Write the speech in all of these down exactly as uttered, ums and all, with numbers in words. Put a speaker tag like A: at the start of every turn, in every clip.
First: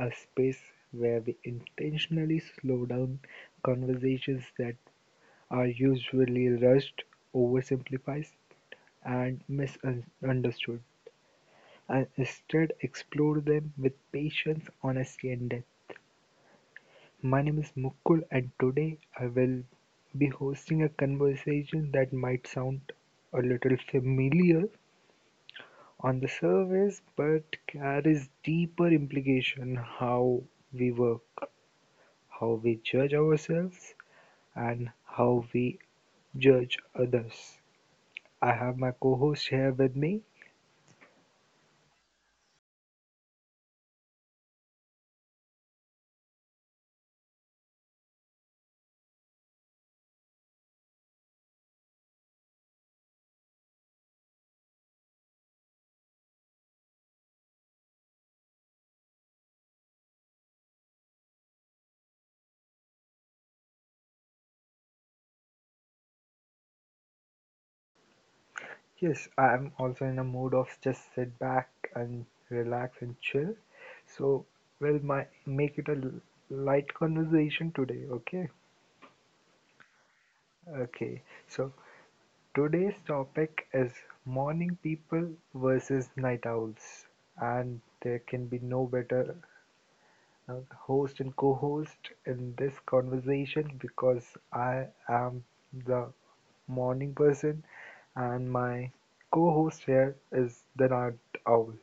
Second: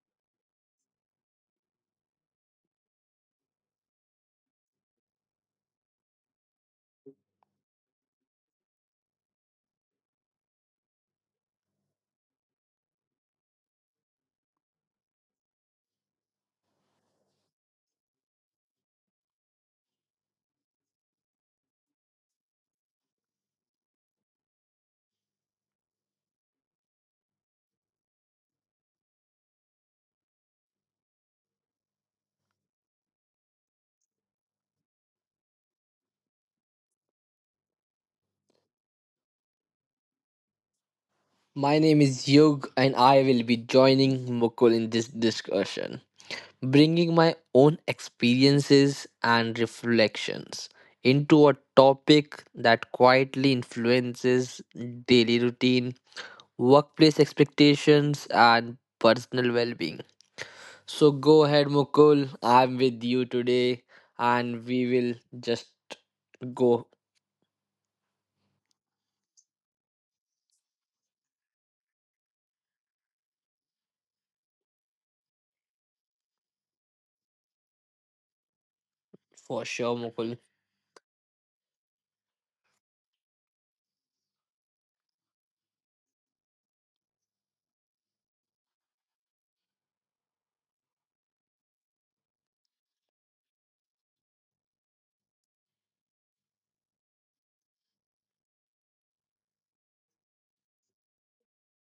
A: a space where we intentionally slow down conversations that are usually rushed, oversimplified, and misunderstood, and instead explore them with patience, honesty, and depth. My name is Mukul, and today I will be hosting a conversation that might sound a little familiar on the surface but carries deeper implication: how we work, how we judge ourselves, and how we judge others. I have my co host here with me.
B: My name is Yug, and I will be joining Mukul in this discussion, bringing my own experiences and reflections into a topic that quietly influences daily routine, workplace expectations, and personal well being. So, go ahead, Mukul. I'm with you today, and we will just go
A: Yes, I am also in a mood of just sit back and relax and chill. So, we'll my, make it a l- light conversation today, okay?
B: for sure, Mukul.
A: Okay, so today's topic is morning people versus night owls, and there can be no better uh, host and co-host in this conversation because I am the morning person and my co-host here is the night owl.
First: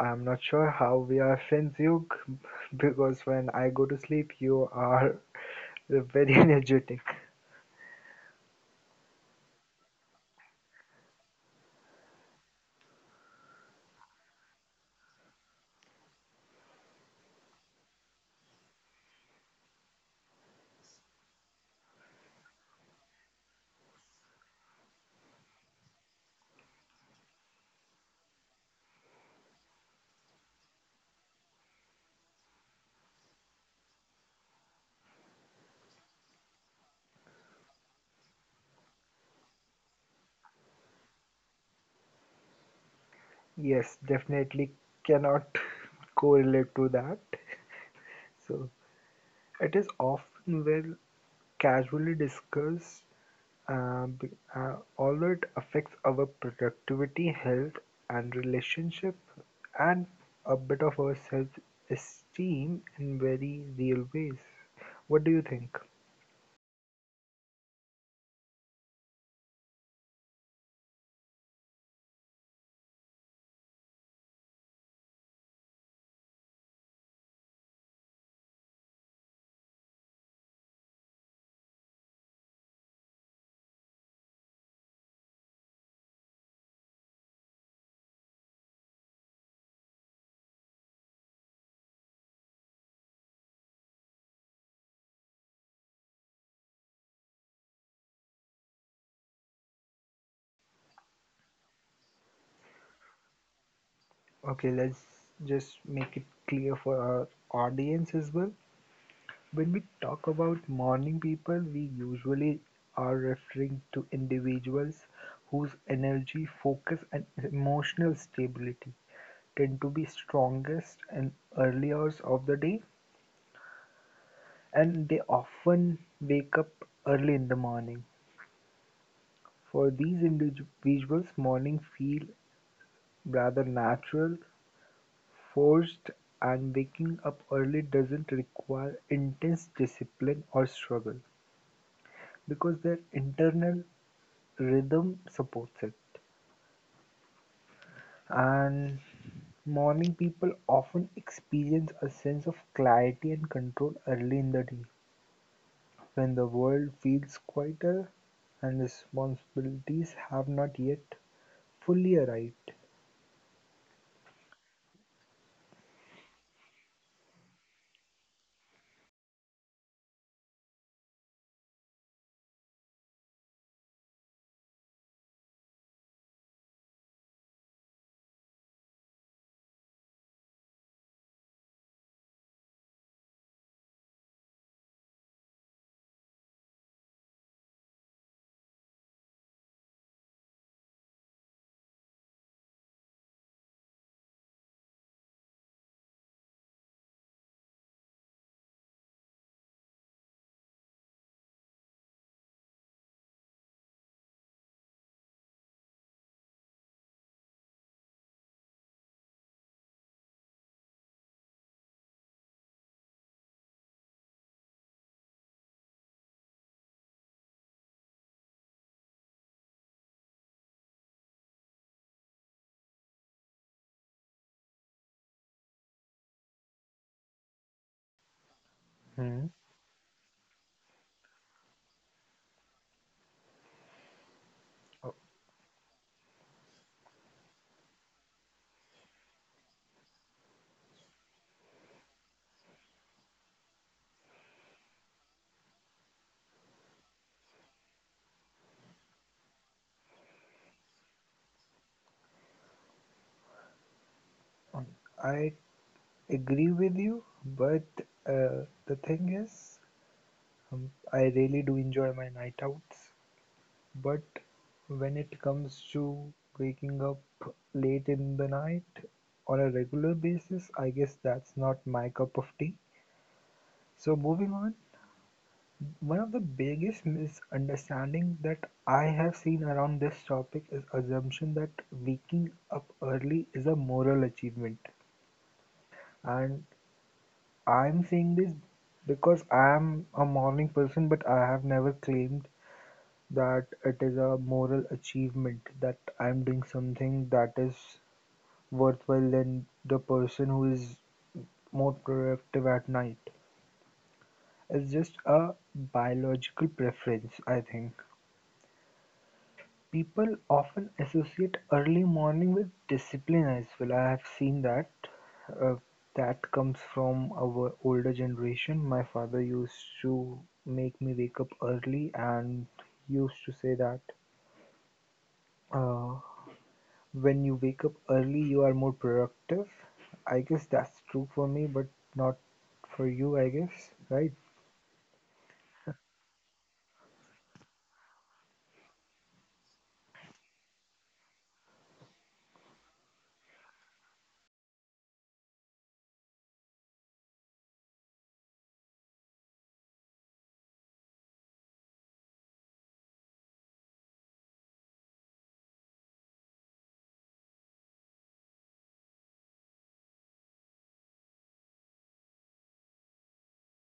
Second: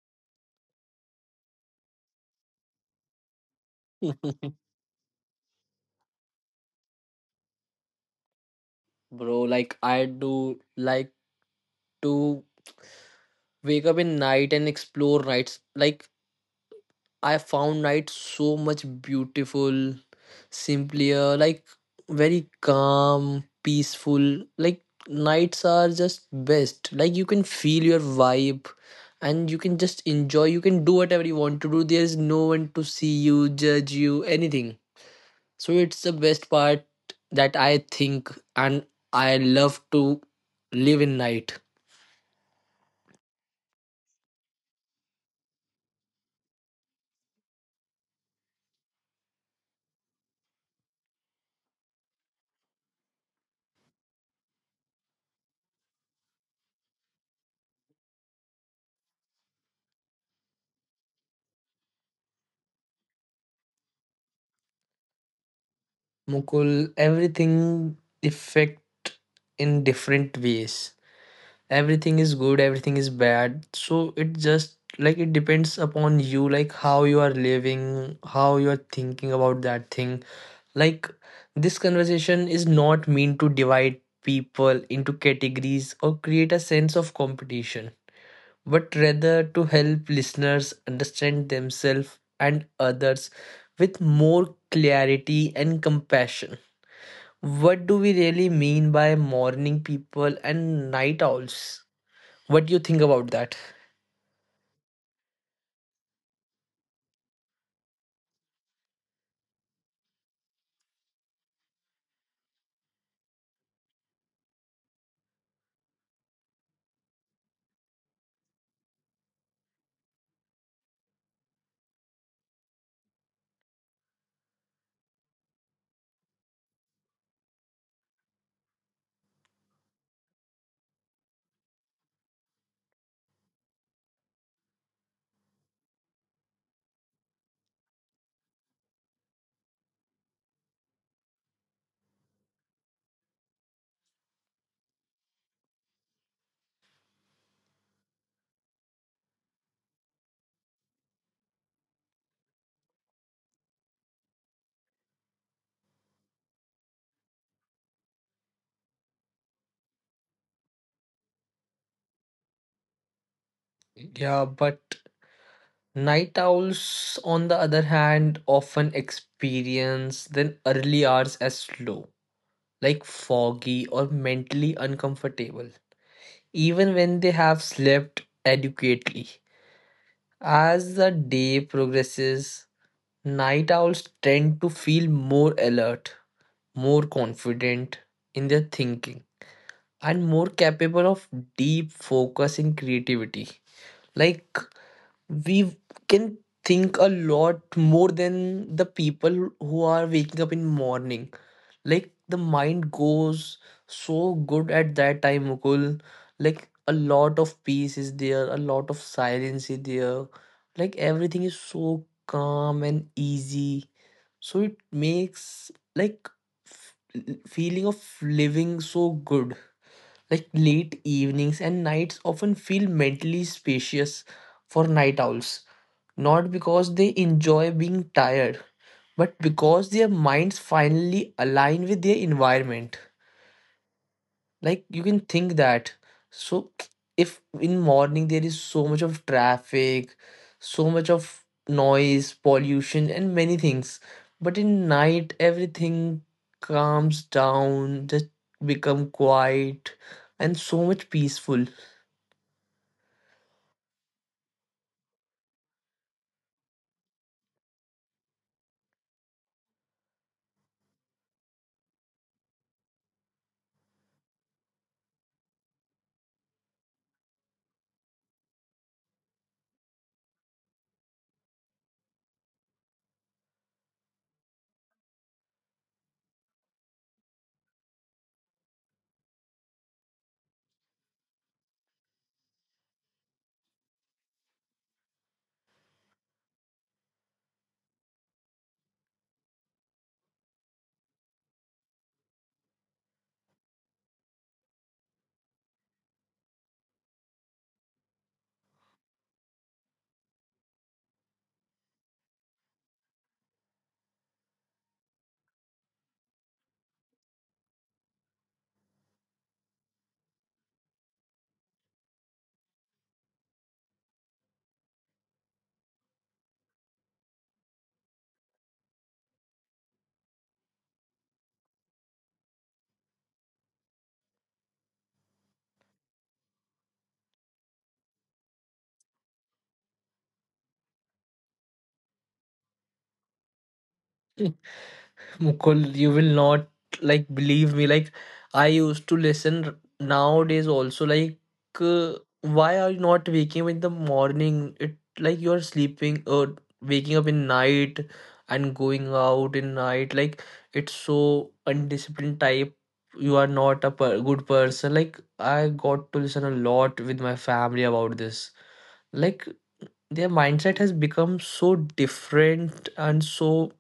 A: I'm not sure how we are friends, Yug, because when I go to sleep, you are very energetic.
B: Bro, like, I do like to wake up in night and explore nights, like I found night so much beautiful, simpler, like very calm, peaceful. Like nights are just best, like you can feel your vibe and you can just enjoy, you can do whatever you want to do, there is no one to see you, judge you, anything. So it's the best part that I think, and I love to live in night.
A: Yes, definitely cannot correlate to that. So it is often well casually discussed, uh, be- uh, although it affects our productivity, health, and relationship, and a bit of our self-esteem in very real ways. What do you think?
B: Mukul, everything affect in different ways. Everything is good, everything is bad. So it just like it depends upon you, like how you are living, how you are thinking about that thing. Like, this conversation is not meant to divide people into categories or create a sense of competition, but rather to help listeners understand themselves and others with more clarity and compassion. What do we really mean by morning people and night owls? What do you think about that?
A: Okay, let's just make it clear for our audience as well. When we talk about morning people, we usually are referring to individuals whose energy, focus, and emotional stability tend to be strongest in early hours of the day, and they often wake up early in the morning. For these individuals, morning feel rather natural, forced, and waking up early doesn't require intense discipline or struggle because their internal rhythm supports it. And morning people often experience a sense of clarity and control early in the day when the world feels quieter and responsibilities have not yet fully arrived.
B: Yeah, but night owls, on the other hand, often experience then early hours as slow, like foggy or mentally uncomfortable, even when they have slept adequately. As the day progresses, night owls tend to feel more alert, more confident in their thinking and more capable of deep focus in creativity. Like we can think a lot more than the people who are waking up in morning. Like the mind goes so good at that time, Mukul. Like a lot of peace is there, a lot of silence is there. Like everything is so calm and easy. So it makes like f- feeling of living so good, like late evenings and nights often feel mentally spacious for night owls, not because they enjoy being tired, but
A: Hmm.
B: because their minds finally align with their environment. Like you can think that. So if in morning there is so much of traffic, so much of noise, pollution and many things, but in night everything calms down, just become quiet and so much peaceful.
A: I agree with you, but uh, the thing is, um, I really do enjoy my night outs. But when it comes to waking up late in the night on a regular basis, I guess that's not my cup of tea. So moving on, one of the biggest misunderstanding that I have seen around this topic is assumption that waking up early is a moral achievement. And I'm saying this because I am a morning person, but I have never claimed that it is a moral achievement, that I'm doing something that is worthwhile than the person who is more productive at night. It's just a biological preference, I think. People often associate early morning with discipline as well. I have seen that. Uh, that comes from our older generation. My father used to make me wake up early and used to say that uh, when you wake up early, you are more productive. I guess that's true for me, but not for you, I guess, right?
B: Mukul, you will not like believe me. Like, I used to listen r- nowadays also, like uh, why are you not waking up in the morning? It like you're sleeping or waking up in night and going out in night. Like it's so undisciplined type. You are not a per good person. Like I got to listen a lot with my family about this. Like their mindset has become so different, and so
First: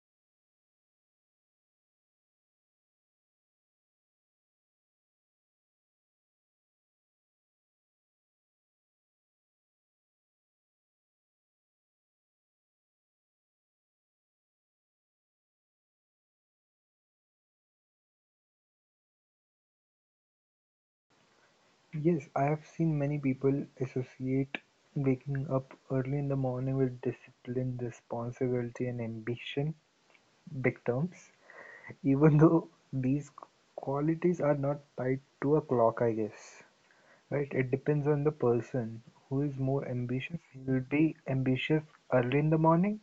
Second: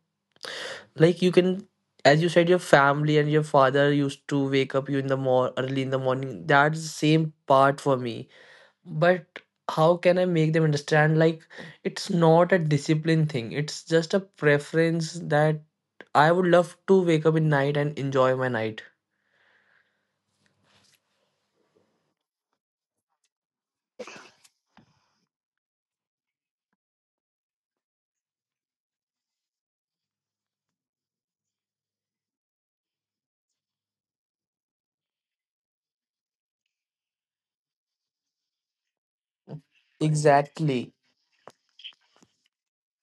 B: like you can, as you said, your family and your father used to wake up you in the more early in the morning, that's the same part for me. But how can I make them understand, like it's not a discipline thing, it's just a preference that I would love to wake up in night and enjoy my night.
A: Yes, I have seen many people associate waking up early in the morning with discipline, responsibility, and ambition, big terms, even though these qualities are not tied to a clock, I guess, right? It depends on the person who is more ambitious. He will
B: Exactly,
A: be ambitious early in the morning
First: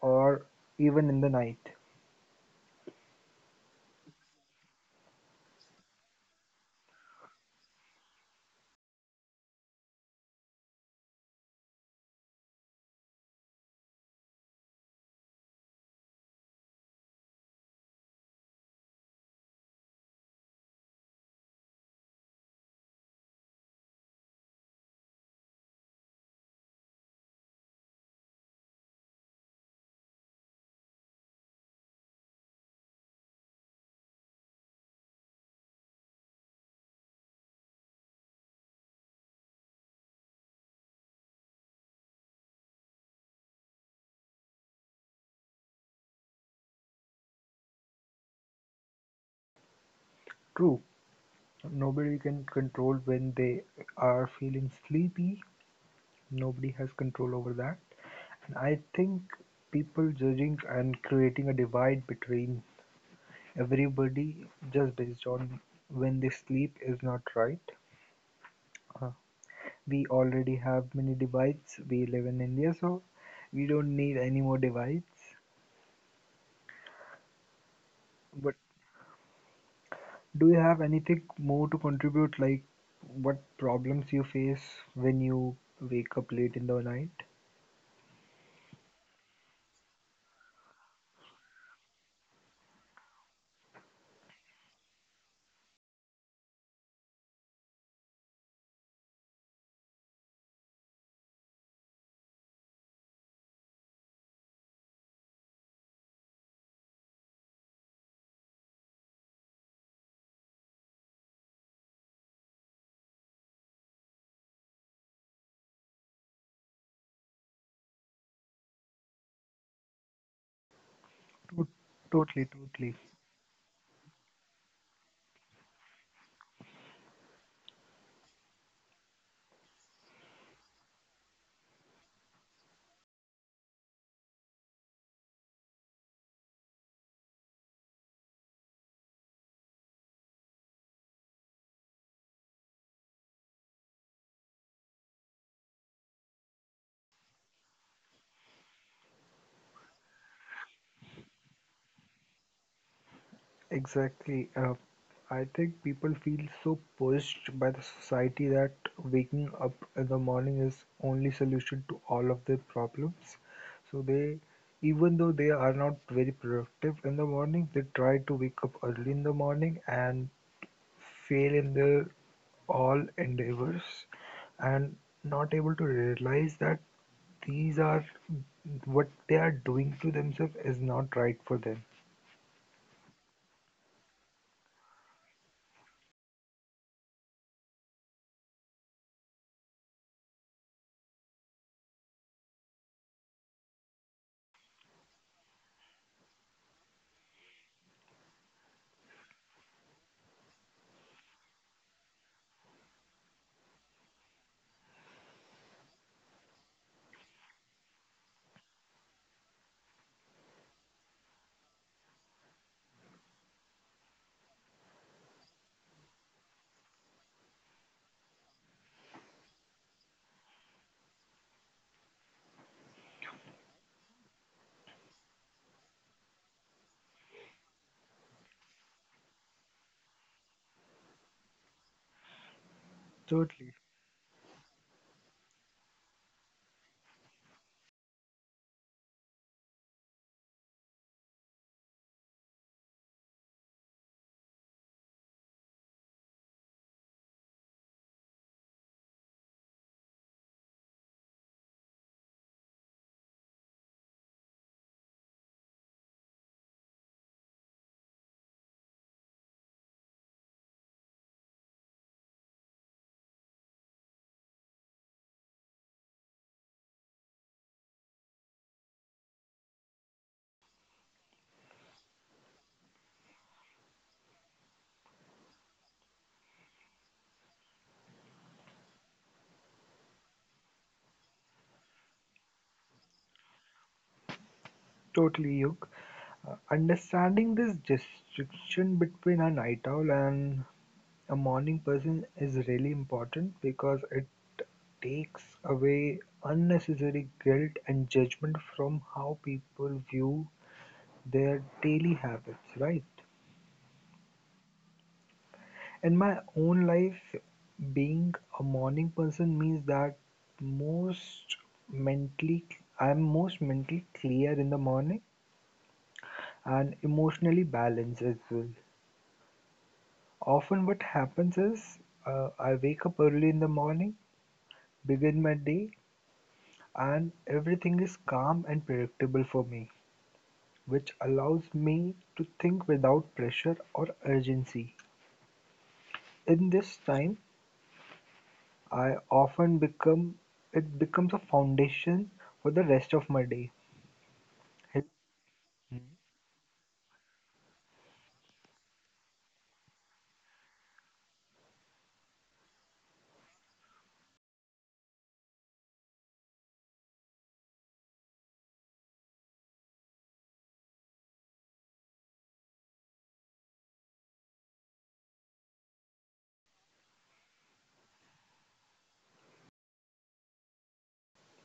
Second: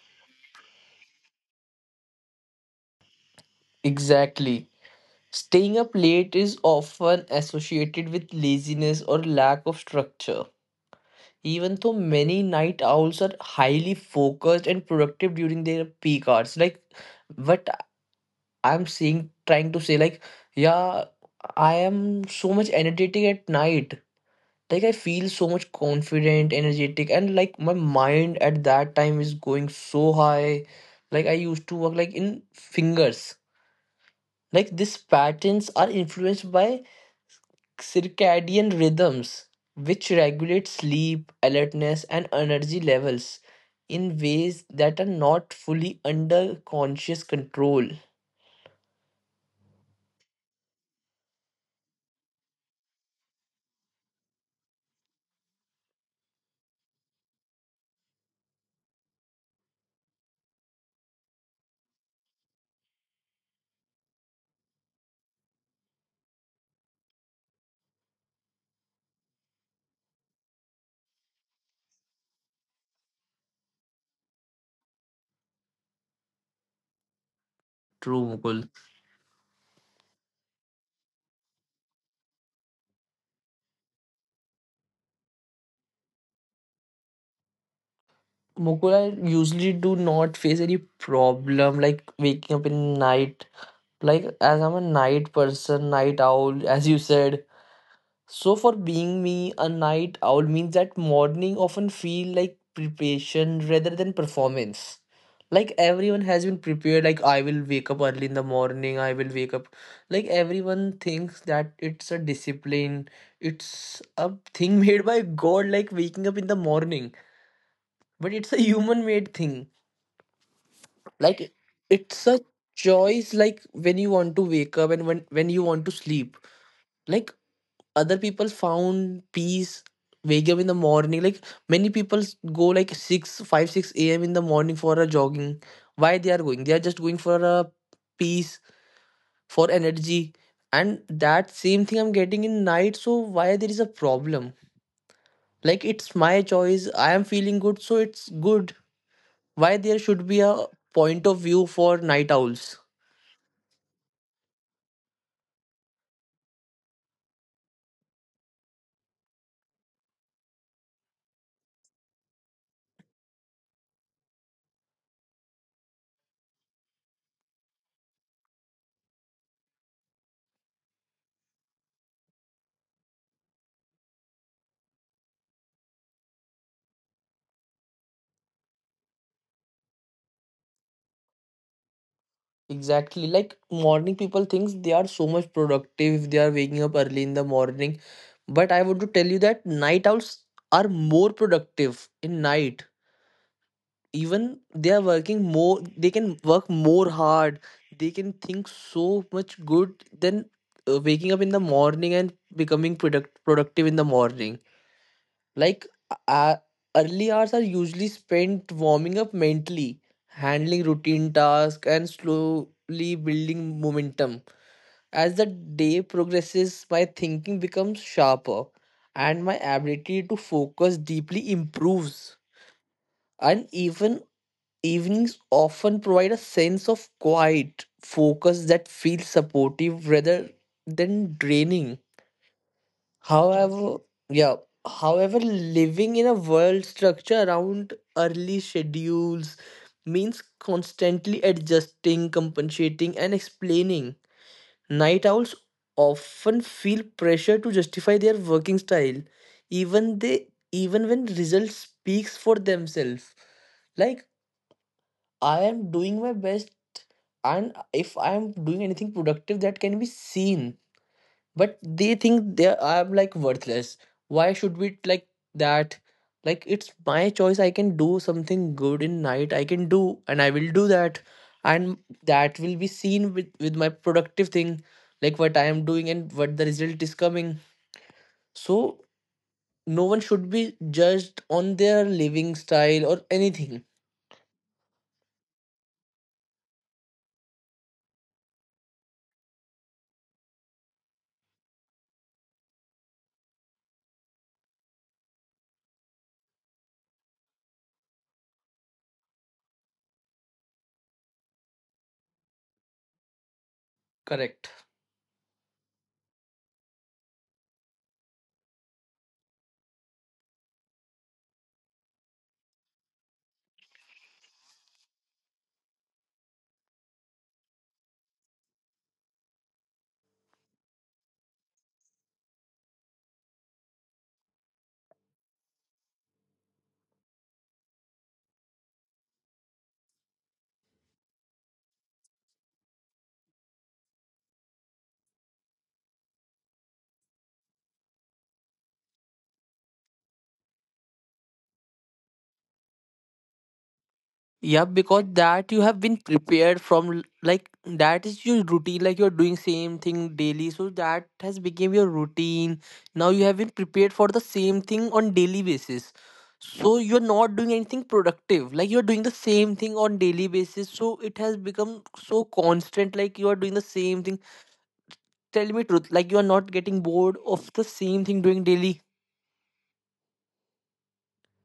A: or even in the night.
B: exactly. Staying up late is often associated with laziness or lack of structure. Even though many night owls are highly focused and productive during their peak hours, like what I'm saying, trying to say, like, yeah, I am so much energetic at night. Like, I feel so much confident, energetic, and like my mind at that time is going so high. Like, I used to work like in fingers. Like, these patterns are influenced by circadian rhythms, which regulate sleep, alertness, and energy levels in ways that are not fully under conscious control.
A: True, nobody can control when they are feeling sleepy. Nobody has control over that. And I think people judging and creating a divide between everybody just based on when they sleep is not right. Uh, we already have many divides. We live in India, so we don't need any more divides.
B: True,
A: But
B: Mukul.
A: do you have anything more to contribute, like what problems you face when you wake up late in the night?
B: Mukul, I usually do not face any problem like waking up in night. Like as I'm a night person, night owl, as you said, so for being me, a night owl means that morning often feel like preparation rather than performance. Like everyone has been prepared, like I will wake up early in the morning, I will wake up. Like everyone thinks that it's a discipline, it's a thing made by God, like waking up in the morning. But it's a human made thing. Like
A: To-
B: it's a
A: Totally, totally.
B: choice, like when you want to wake up and when, when you want to sleep. Like other people found peace wake up in the morning, like many people go like six, five, six a m in the morning for a jogging. Why they are going? They are just going for a peace, for energy, and that same thing I'm getting in night, so why there is a problem? Like it's my choice, I am feeling good, so it's good. Why there should be a point of view for night owls?
A: Exactly. Uh, I think people feel so pushed by the society that waking up in the morning is only solution to all of their problems. So they, even though they are not very productive in the morning, they try to wake up early in the morning and fail in their all endeavors and not able to realize that these are what they are doing to themselves is not right for them.
B: Exactly. Like morning people thinks they are so much productive if they are waking up early in the morning. But I want to tell you that night owls are more productive in night. Even they are working more, they can work more hard. They can think so much good than uh, waking up in the morning and becoming product productive in the morning. Like uh, early hours are usually spent warming up mentally, handling routine tasks, and slowly building momentum. As the day progresses, my thinking becomes sharper and my ability to focus deeply improves. And even evenings often provide a sense of quiet focus that feels supportive rather than draining.
A: Totally,
B: However, yeah, however, living in a world structure around early schedules means constantly adjusting, compensating, and explaining. Night owls often feel pressure to justify their working style, even they even when results speaks for themselves. Like I am doing my best, and if I am doing anything productive that can be seen, but they think they I'm like worthless. Why should we like that? Like it's my choice, I can do something good in night, I can do and I will do that, and that will be seen with with my productive thing, like what I am doing and what the result is coming. So no one should be judged on their living style or anything.
A: totally, Yug. Uh, understanding this distinction between a night owl and a morning person is really important because it takes away unnecessary guilt and judgment from how people view their daily habits, right?
B: Correct.
A: In my own life, being a morning person means that most mentally, I'm most mentally clear in the morning and emotionally balanced as well. Often, what happens is uh, I wake up early in the morning, begin my day, and everything is calm and predictable for me, which allows me to think without pressure or urgency. In this time, I often become it becomes a foundation for the rest of my day.
B: Yeah, because that you have been prepared from l- like that is your routine, like you're doing same thing daily. So that has become your routine. Now you have been prepared for the same thing on daily basis. So you're not doing anything productive. Like you're doing the same thing on daily basis. So it has become so constant, like you are doing the same thing. Tell me truth, like you are not getting bored of the same thing doing daily.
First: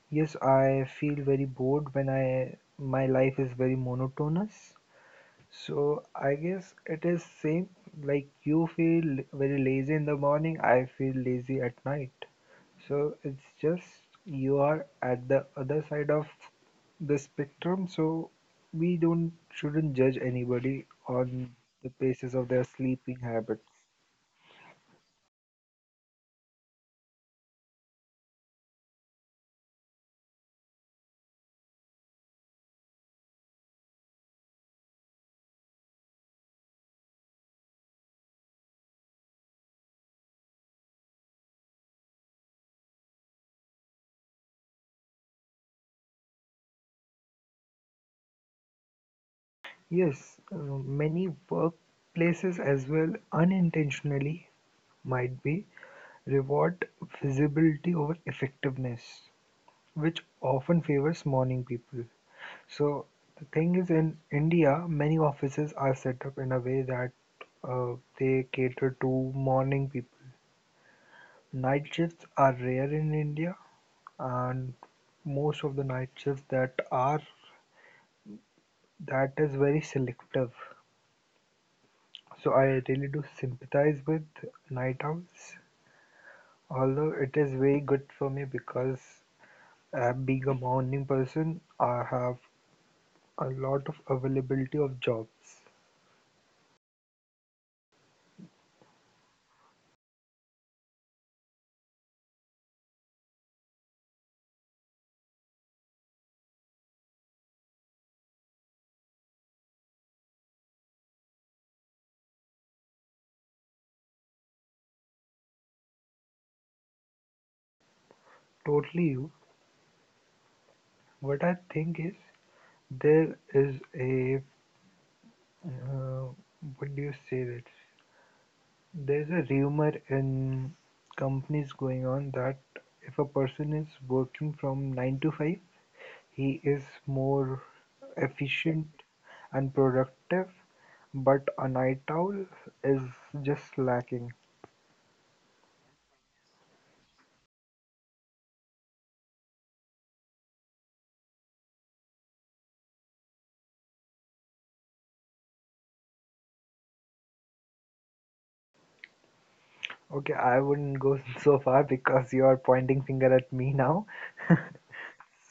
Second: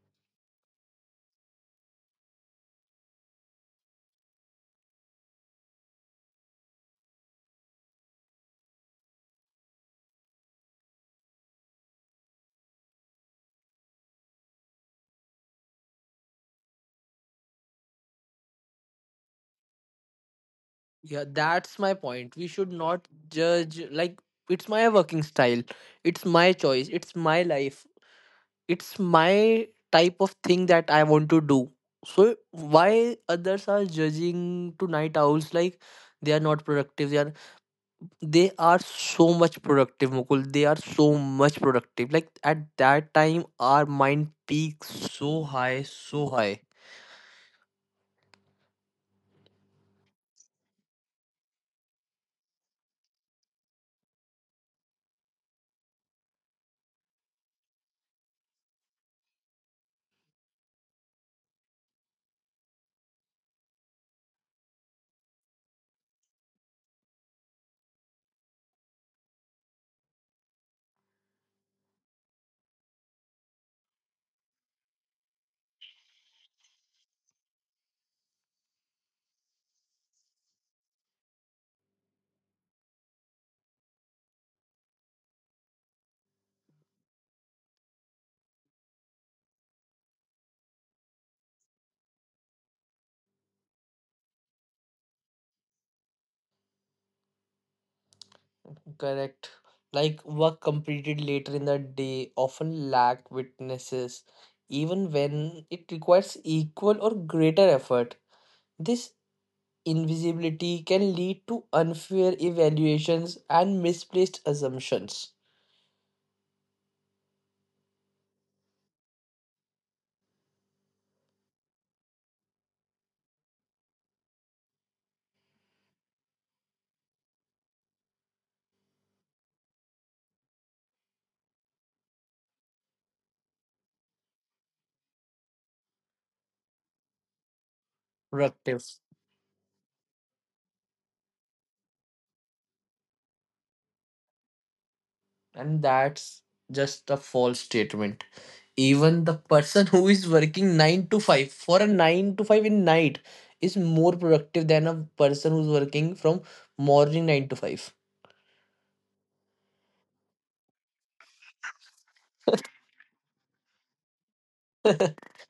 A: Yes, I feel very bored when I my life is very monotonous. So I guess it is same, like you feel very lazy in the morning, I feel lazy at night. So it's just you are at the other side of the spectrum, so we don't shouldn't judge anybody
B: Yeah,
A: on
B: that's
A: the
B: my
A: basis
B: point. We
A: of their
B: should not
A: sleeping habits.
B: judge, like, it's my working style, it's my choice, it's my life, it's my type of thing that I want to do. So, why others are judging to night owls like they are not productive? They are, they are so much productive, Mukul. They are so much productive. Like, at that time, our mind peaks so high, so high.
A: Yes, uh, many workplaces as well unintentionally might be reward visibility over effectiveness, which often favors morning people. So the thing is, in India, many offices are set up in a way that uh, they cater to morning people. Night shifts are rare in India, and most of the night shifts that are that is very selective. So I really do sympathize with night owls, although it is very good for me because uh, being a morning person, I have a lot of availability of jobs.
B: Correct. Like work completed later in the day often lack witnesses, even when it requires equal or greater effort. This invisibility can lead to unfair evaluations and misplaced assumptions.
A: Totally you. What I think is there is a uh, what do you say that there's a rumor in companies going on that if a person is working from nine to five, he is more
B: Productive.
A: efficient and productive, but a night owl is just lacking.
B: And that's just a false statement. Even the person who is working nine to five for a nine to five in night is more productive than a person who's working from morning nine to five.
A: Okay, I wouldn't go so far because you are pointing finger at me now.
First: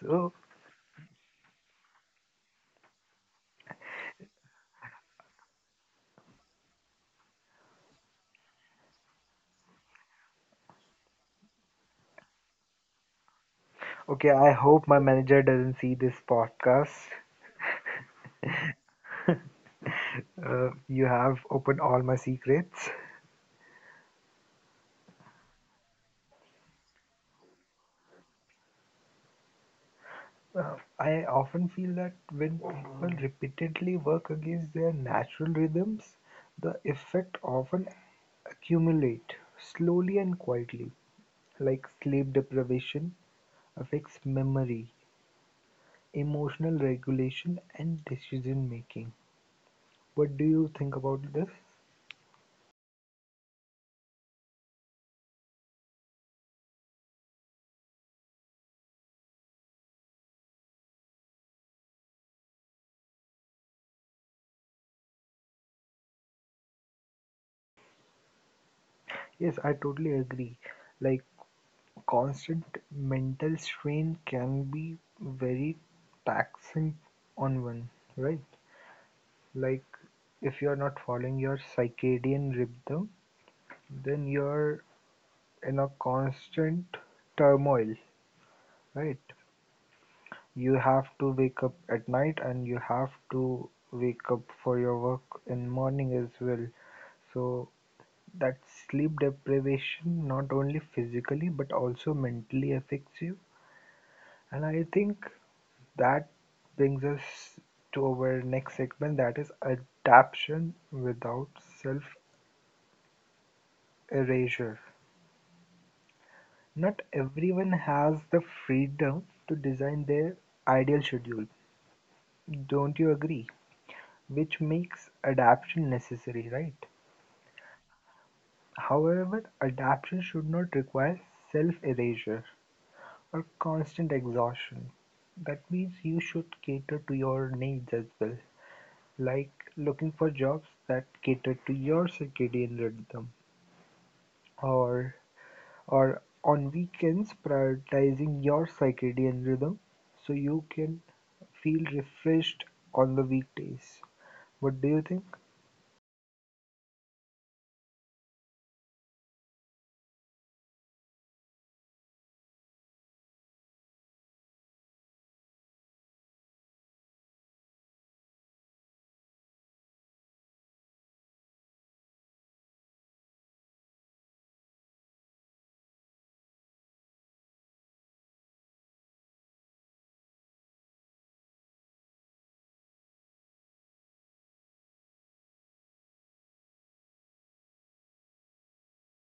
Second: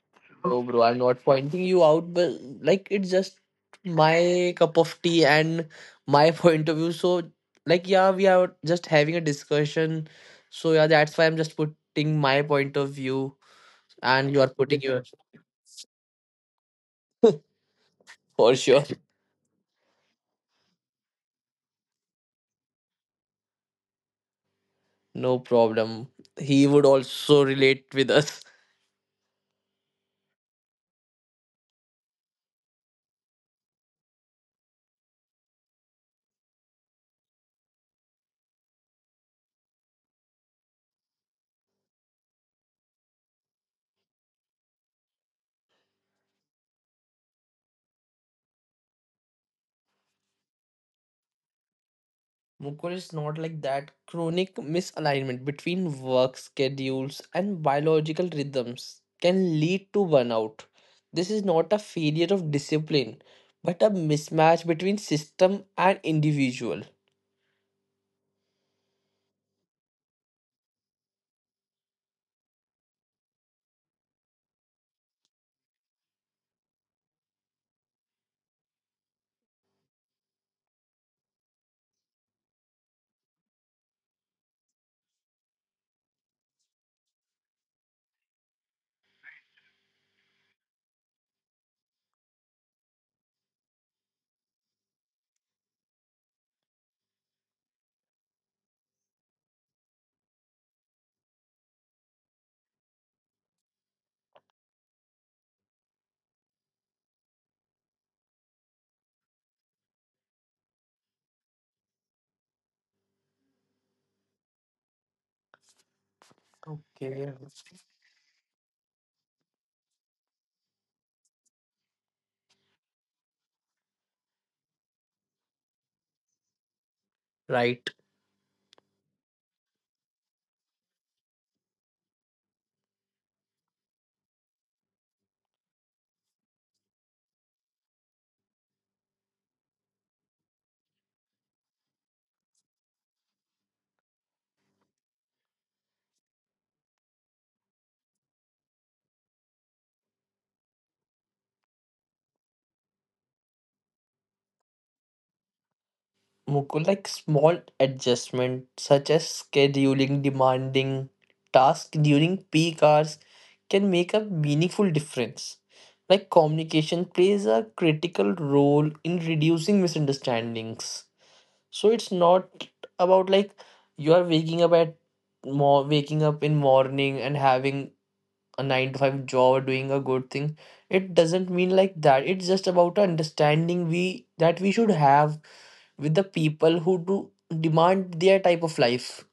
A: So
B: No, bro, I'm not pointing you out, but like it's just my cup of tea and my point of view. So, like, yeah, we are just having a discussion. So, yeah, that's why I'm just putting my point of view
A: Okay,
B: and you are
A: I
B: putting
A: hope my
B: yours.
A: manager doesn't see this podcast.
B: For sure.
A: Uh, you have opened all my secrets.
B: No problem. He would also relate with us.
A: Uh, I often feel that when people repeatedly work against their natural rhythms, the effect often accumulate slowly and quietly, like sleep deprivation affects memory, emotional regulation, and decision making. What do you think about this?
B: Mukul is not like that. Chronic misalignment between work schedules and biological rhythms can lead to burnout. This is not a failure of discipline, but a mismatch between system and individual.
A: Yes, I totally agree. Like, constant mental strain can be very taxing on one, right? Like if you're not following your circadian rhythm, then you're in a constant turmoil, right? You have to wake up at night and you have to wake up for your work in morning as well. So that sleep deprivation not only physically but also mentally affects you. And I think that brings us to our next segment, that is adaptation without self erasure. Not
B: Okay.
A: everyone has the freedom to design their ideal schedule, don't you agree? Which makes adaptation necessary, right?
B: Right.
A: However, adaptation should not require self erasure or constant exhaustion. That means you should cater to your needs as well, like looking for jobs that cater to your circadian rhythm, or or on weekends prioritizing your circadian rhythm so you can feel refreshed on the weekdays. What do you think?
B: Mukul, like small adjustment such as scheduling demanding tasks during peak hours can make a meaningful difference. Like communication plays a critical role in reducing misunderstandings. So it's not about like you are waking up at more waking up in morning and having a nine to five job or doing a good thing. It doesn't mean like that. It's just about a understanding we that we should have with the people who do demand their type of life.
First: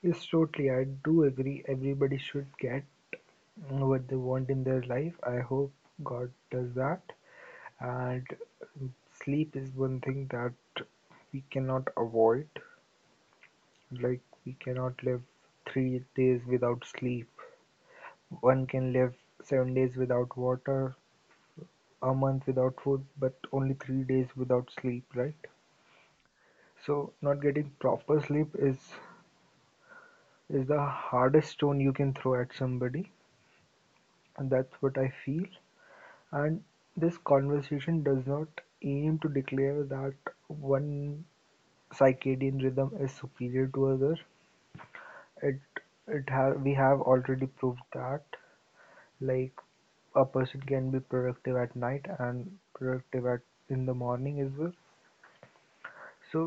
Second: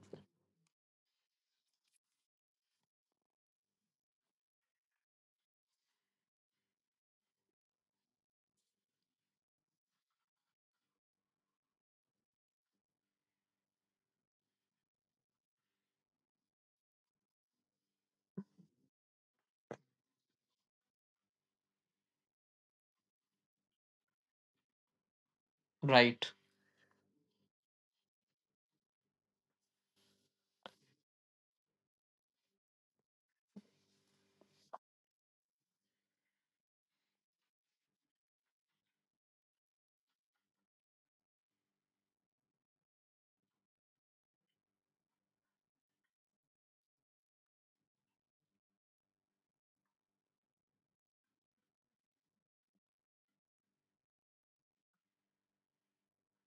A: Yes, totally. I do agree. Everybody should get what they want in their life. I hope God does that. And sleep is one thing that we cannot avoid. Like we cannot live three days without sleep, one can live seven days without water, a month without food, but only three days without sleep, right?
B: Right.
A: So not getting proper sleep is is the hardest stone you can throw at somebody, and that's what I feel. And this conversation does not aim to declare that one circadian rhythm is superior to other. It it ha- we have already proved that, like a person can be productive at night and productive at in the morning as well. So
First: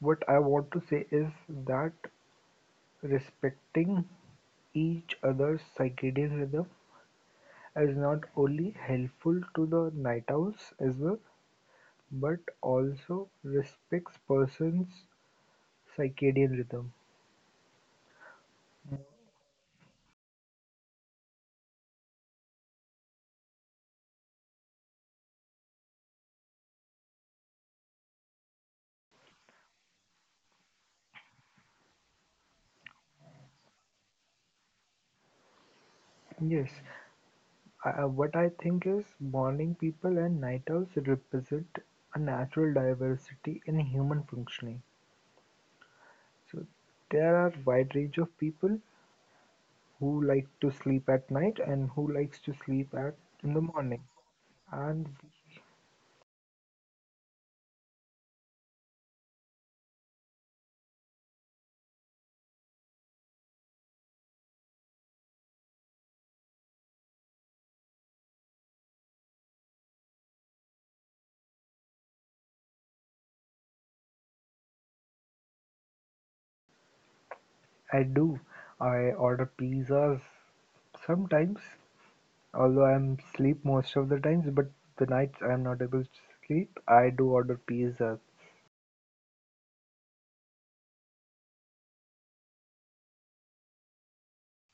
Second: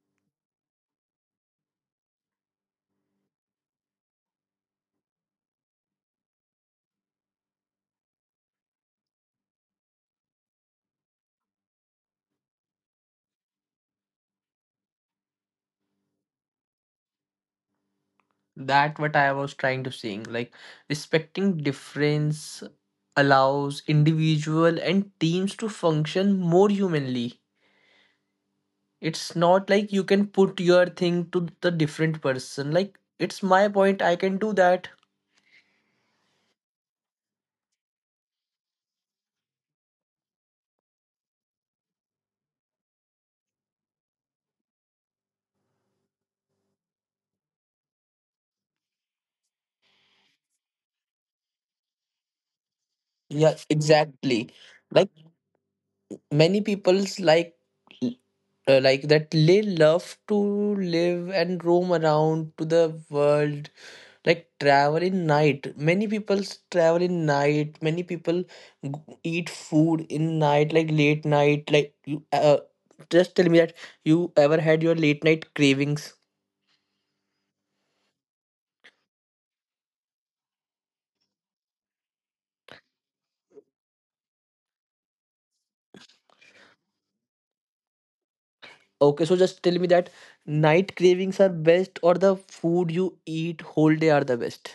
A: what I want to say is that respecting each other's circadian rhythm is not only helpful to the night owls as well but also respects person's circadian rhythm.
B: That what I was trying to saying. Like respecting difference allows individual and teams to function more humanly. It's not like you can put your thing to the different person. Like it's my point, I can do that.
A: Yes, I, what i think is morning people and night owls represent a natural diversity in human functioning. So there are wide range of people who like to sleep at night and who likes to sleep at in
B: Yeah,
A: the morning.
B: exactly. Like
A: And
B: many people's like uh, like that they love to live and roam around to the world, like travel in night, many people s- travel in night, many people g- eat food in night, like late night. Like you uh, just tell me that you ever had your late night cravings.
A: I do. I order pizzas sometimes, although I'm sleep most of the times, but the nights I'm not able to sleep, I do order pizzas.
B: Okay, so just tell me that night cravings are best or the food you eat whole day are the best.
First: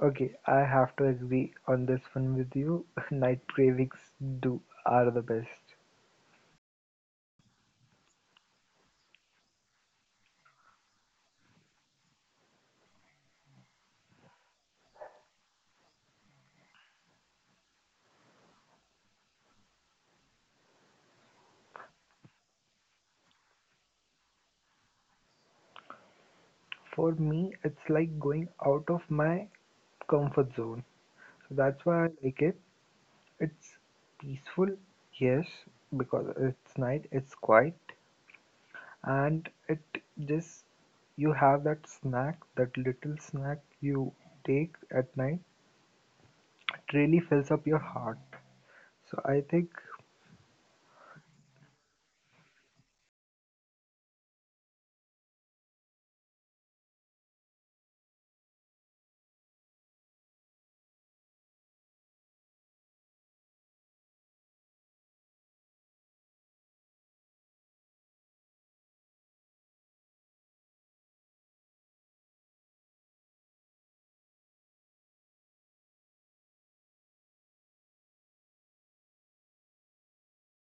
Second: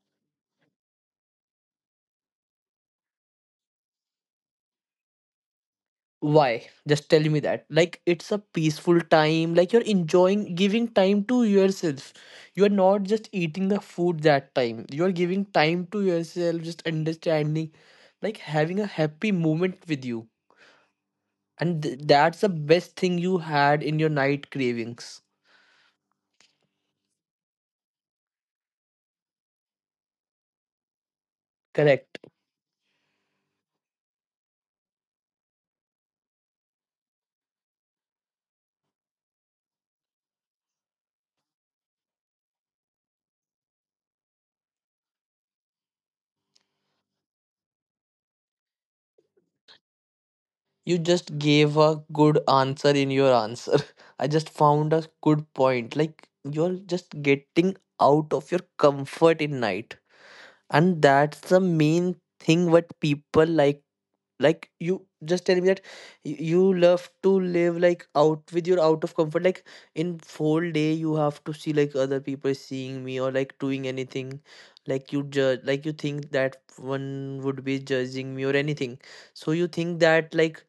A: Okay, I have to agree on this one with you. Night cravings do are the best.
B: Why? Just tell me that. Like it's a peaceful time, like you're enjoying giving time to yourself. You're not just eating the food that time. You're giving time to yourself, just understanding, like having a happy moment with you. And th- that's the best thing you had in your night cravings.
A: For me, it's like going out of my comfort zone. So that's why I
B: Correct.
A: like it. It's peaceful, yes, because it's night, it's quiet, and it just you have that snack, that little snack you take at night. It really fills up your heart. So I think
B: You just gave a good answer in your answer. I just found a good point. Like you're just getting out of your comfort in night, and that's the main thing what people like. Like, you just tell me that y- you love to live like out with your out of comfort, like in whole day you have to see like other people seeing me or like doing anything. Like you judge, like you think that one would be judging me or anything, so you think that like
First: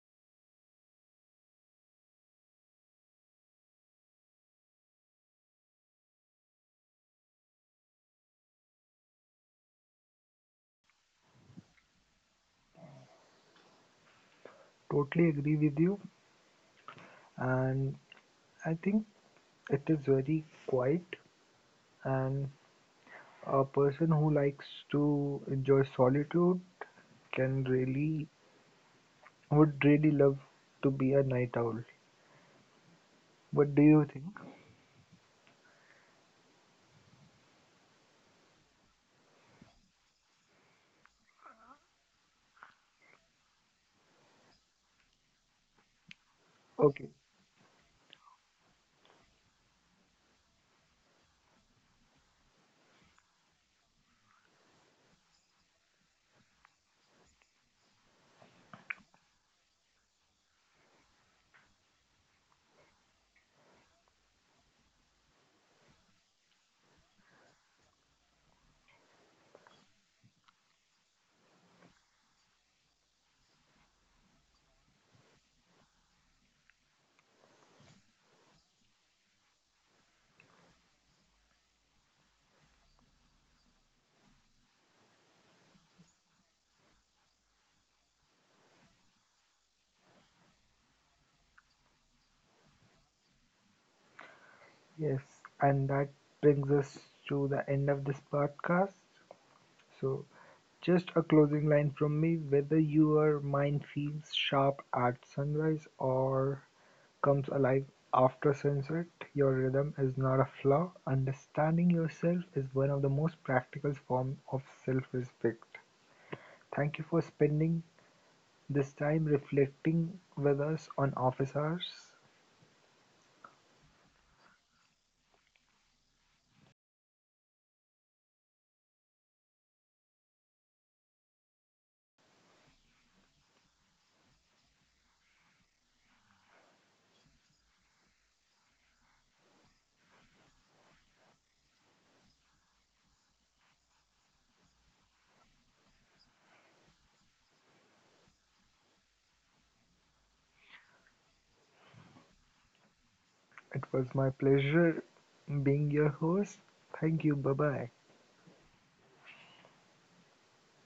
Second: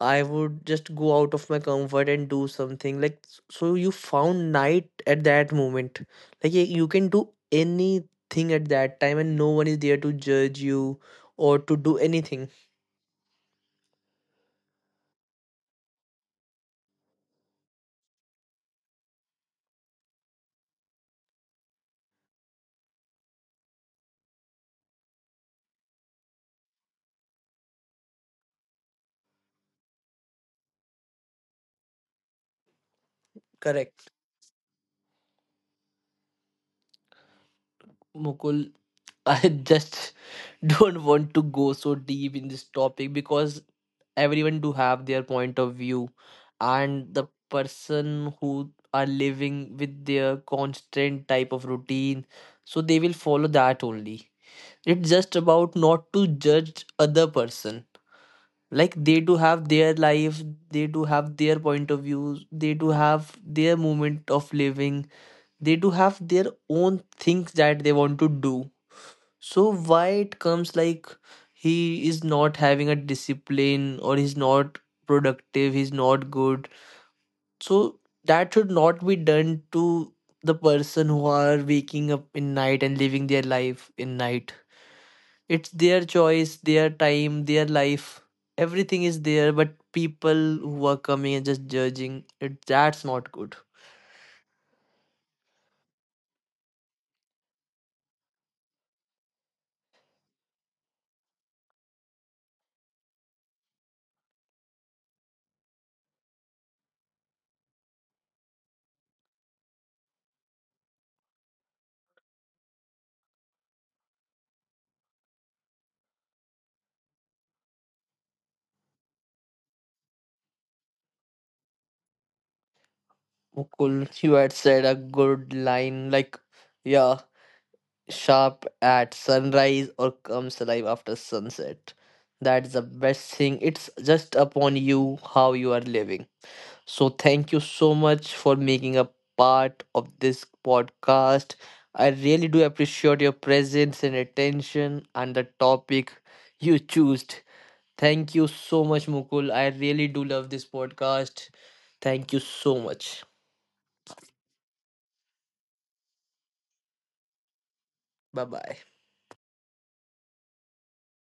B: I would just go out of my comfort and do something, like so you found night at that moment. Like y- you can do anything at that time and no one is there to judge you or to do anything.
A: totally agree with you, and I think it is very quiet, and a person who likes to enjoy solitude can really would really love to be a night owl. What do you
B: Correct,
A: think?
B: Mukul. I just don't want to go so deep in this topic because everyone do have their point of view, and
A: Okay.
B: the person who are living with their constant type of routine, so they will follow that only. It's just about not to judge other person. Like they do have their life, they do have their point of views, they do have their moment of living, they do have their own things that they want to do. So why it comes like he is not having a discipline or he's not productive, he's not good? So that should not be done to the person who are waking up in night and living their life in night. It's their choice, their time, their life. Everything is there, but people who are coming and just judging it, that's not good.
A: Yes, and that brings us to the end of this podcast. So, just a closing line from me: whether your mind feels sharp at sunrise or comes alive after sunset, your rhythm is not a flaw. Understanding yourself is one of the most practical forms of self respect. Thank you for spending this time reflecting with us on Office Hours.
B: Mukul, you had said a good line like, yeah, sharp at sunrise or comes alive after sunset. That's the best thing. It's just upon you how you are living. So thank you so much for making a part of this podcast. I really do appreciate your presence and attention and the topic you choose. Thank you so much, Mukul. I really do love this podcast. Thank you so much.
A: It was my pleasure being your host. Thank you. Bye-bye.
B: Bye bye.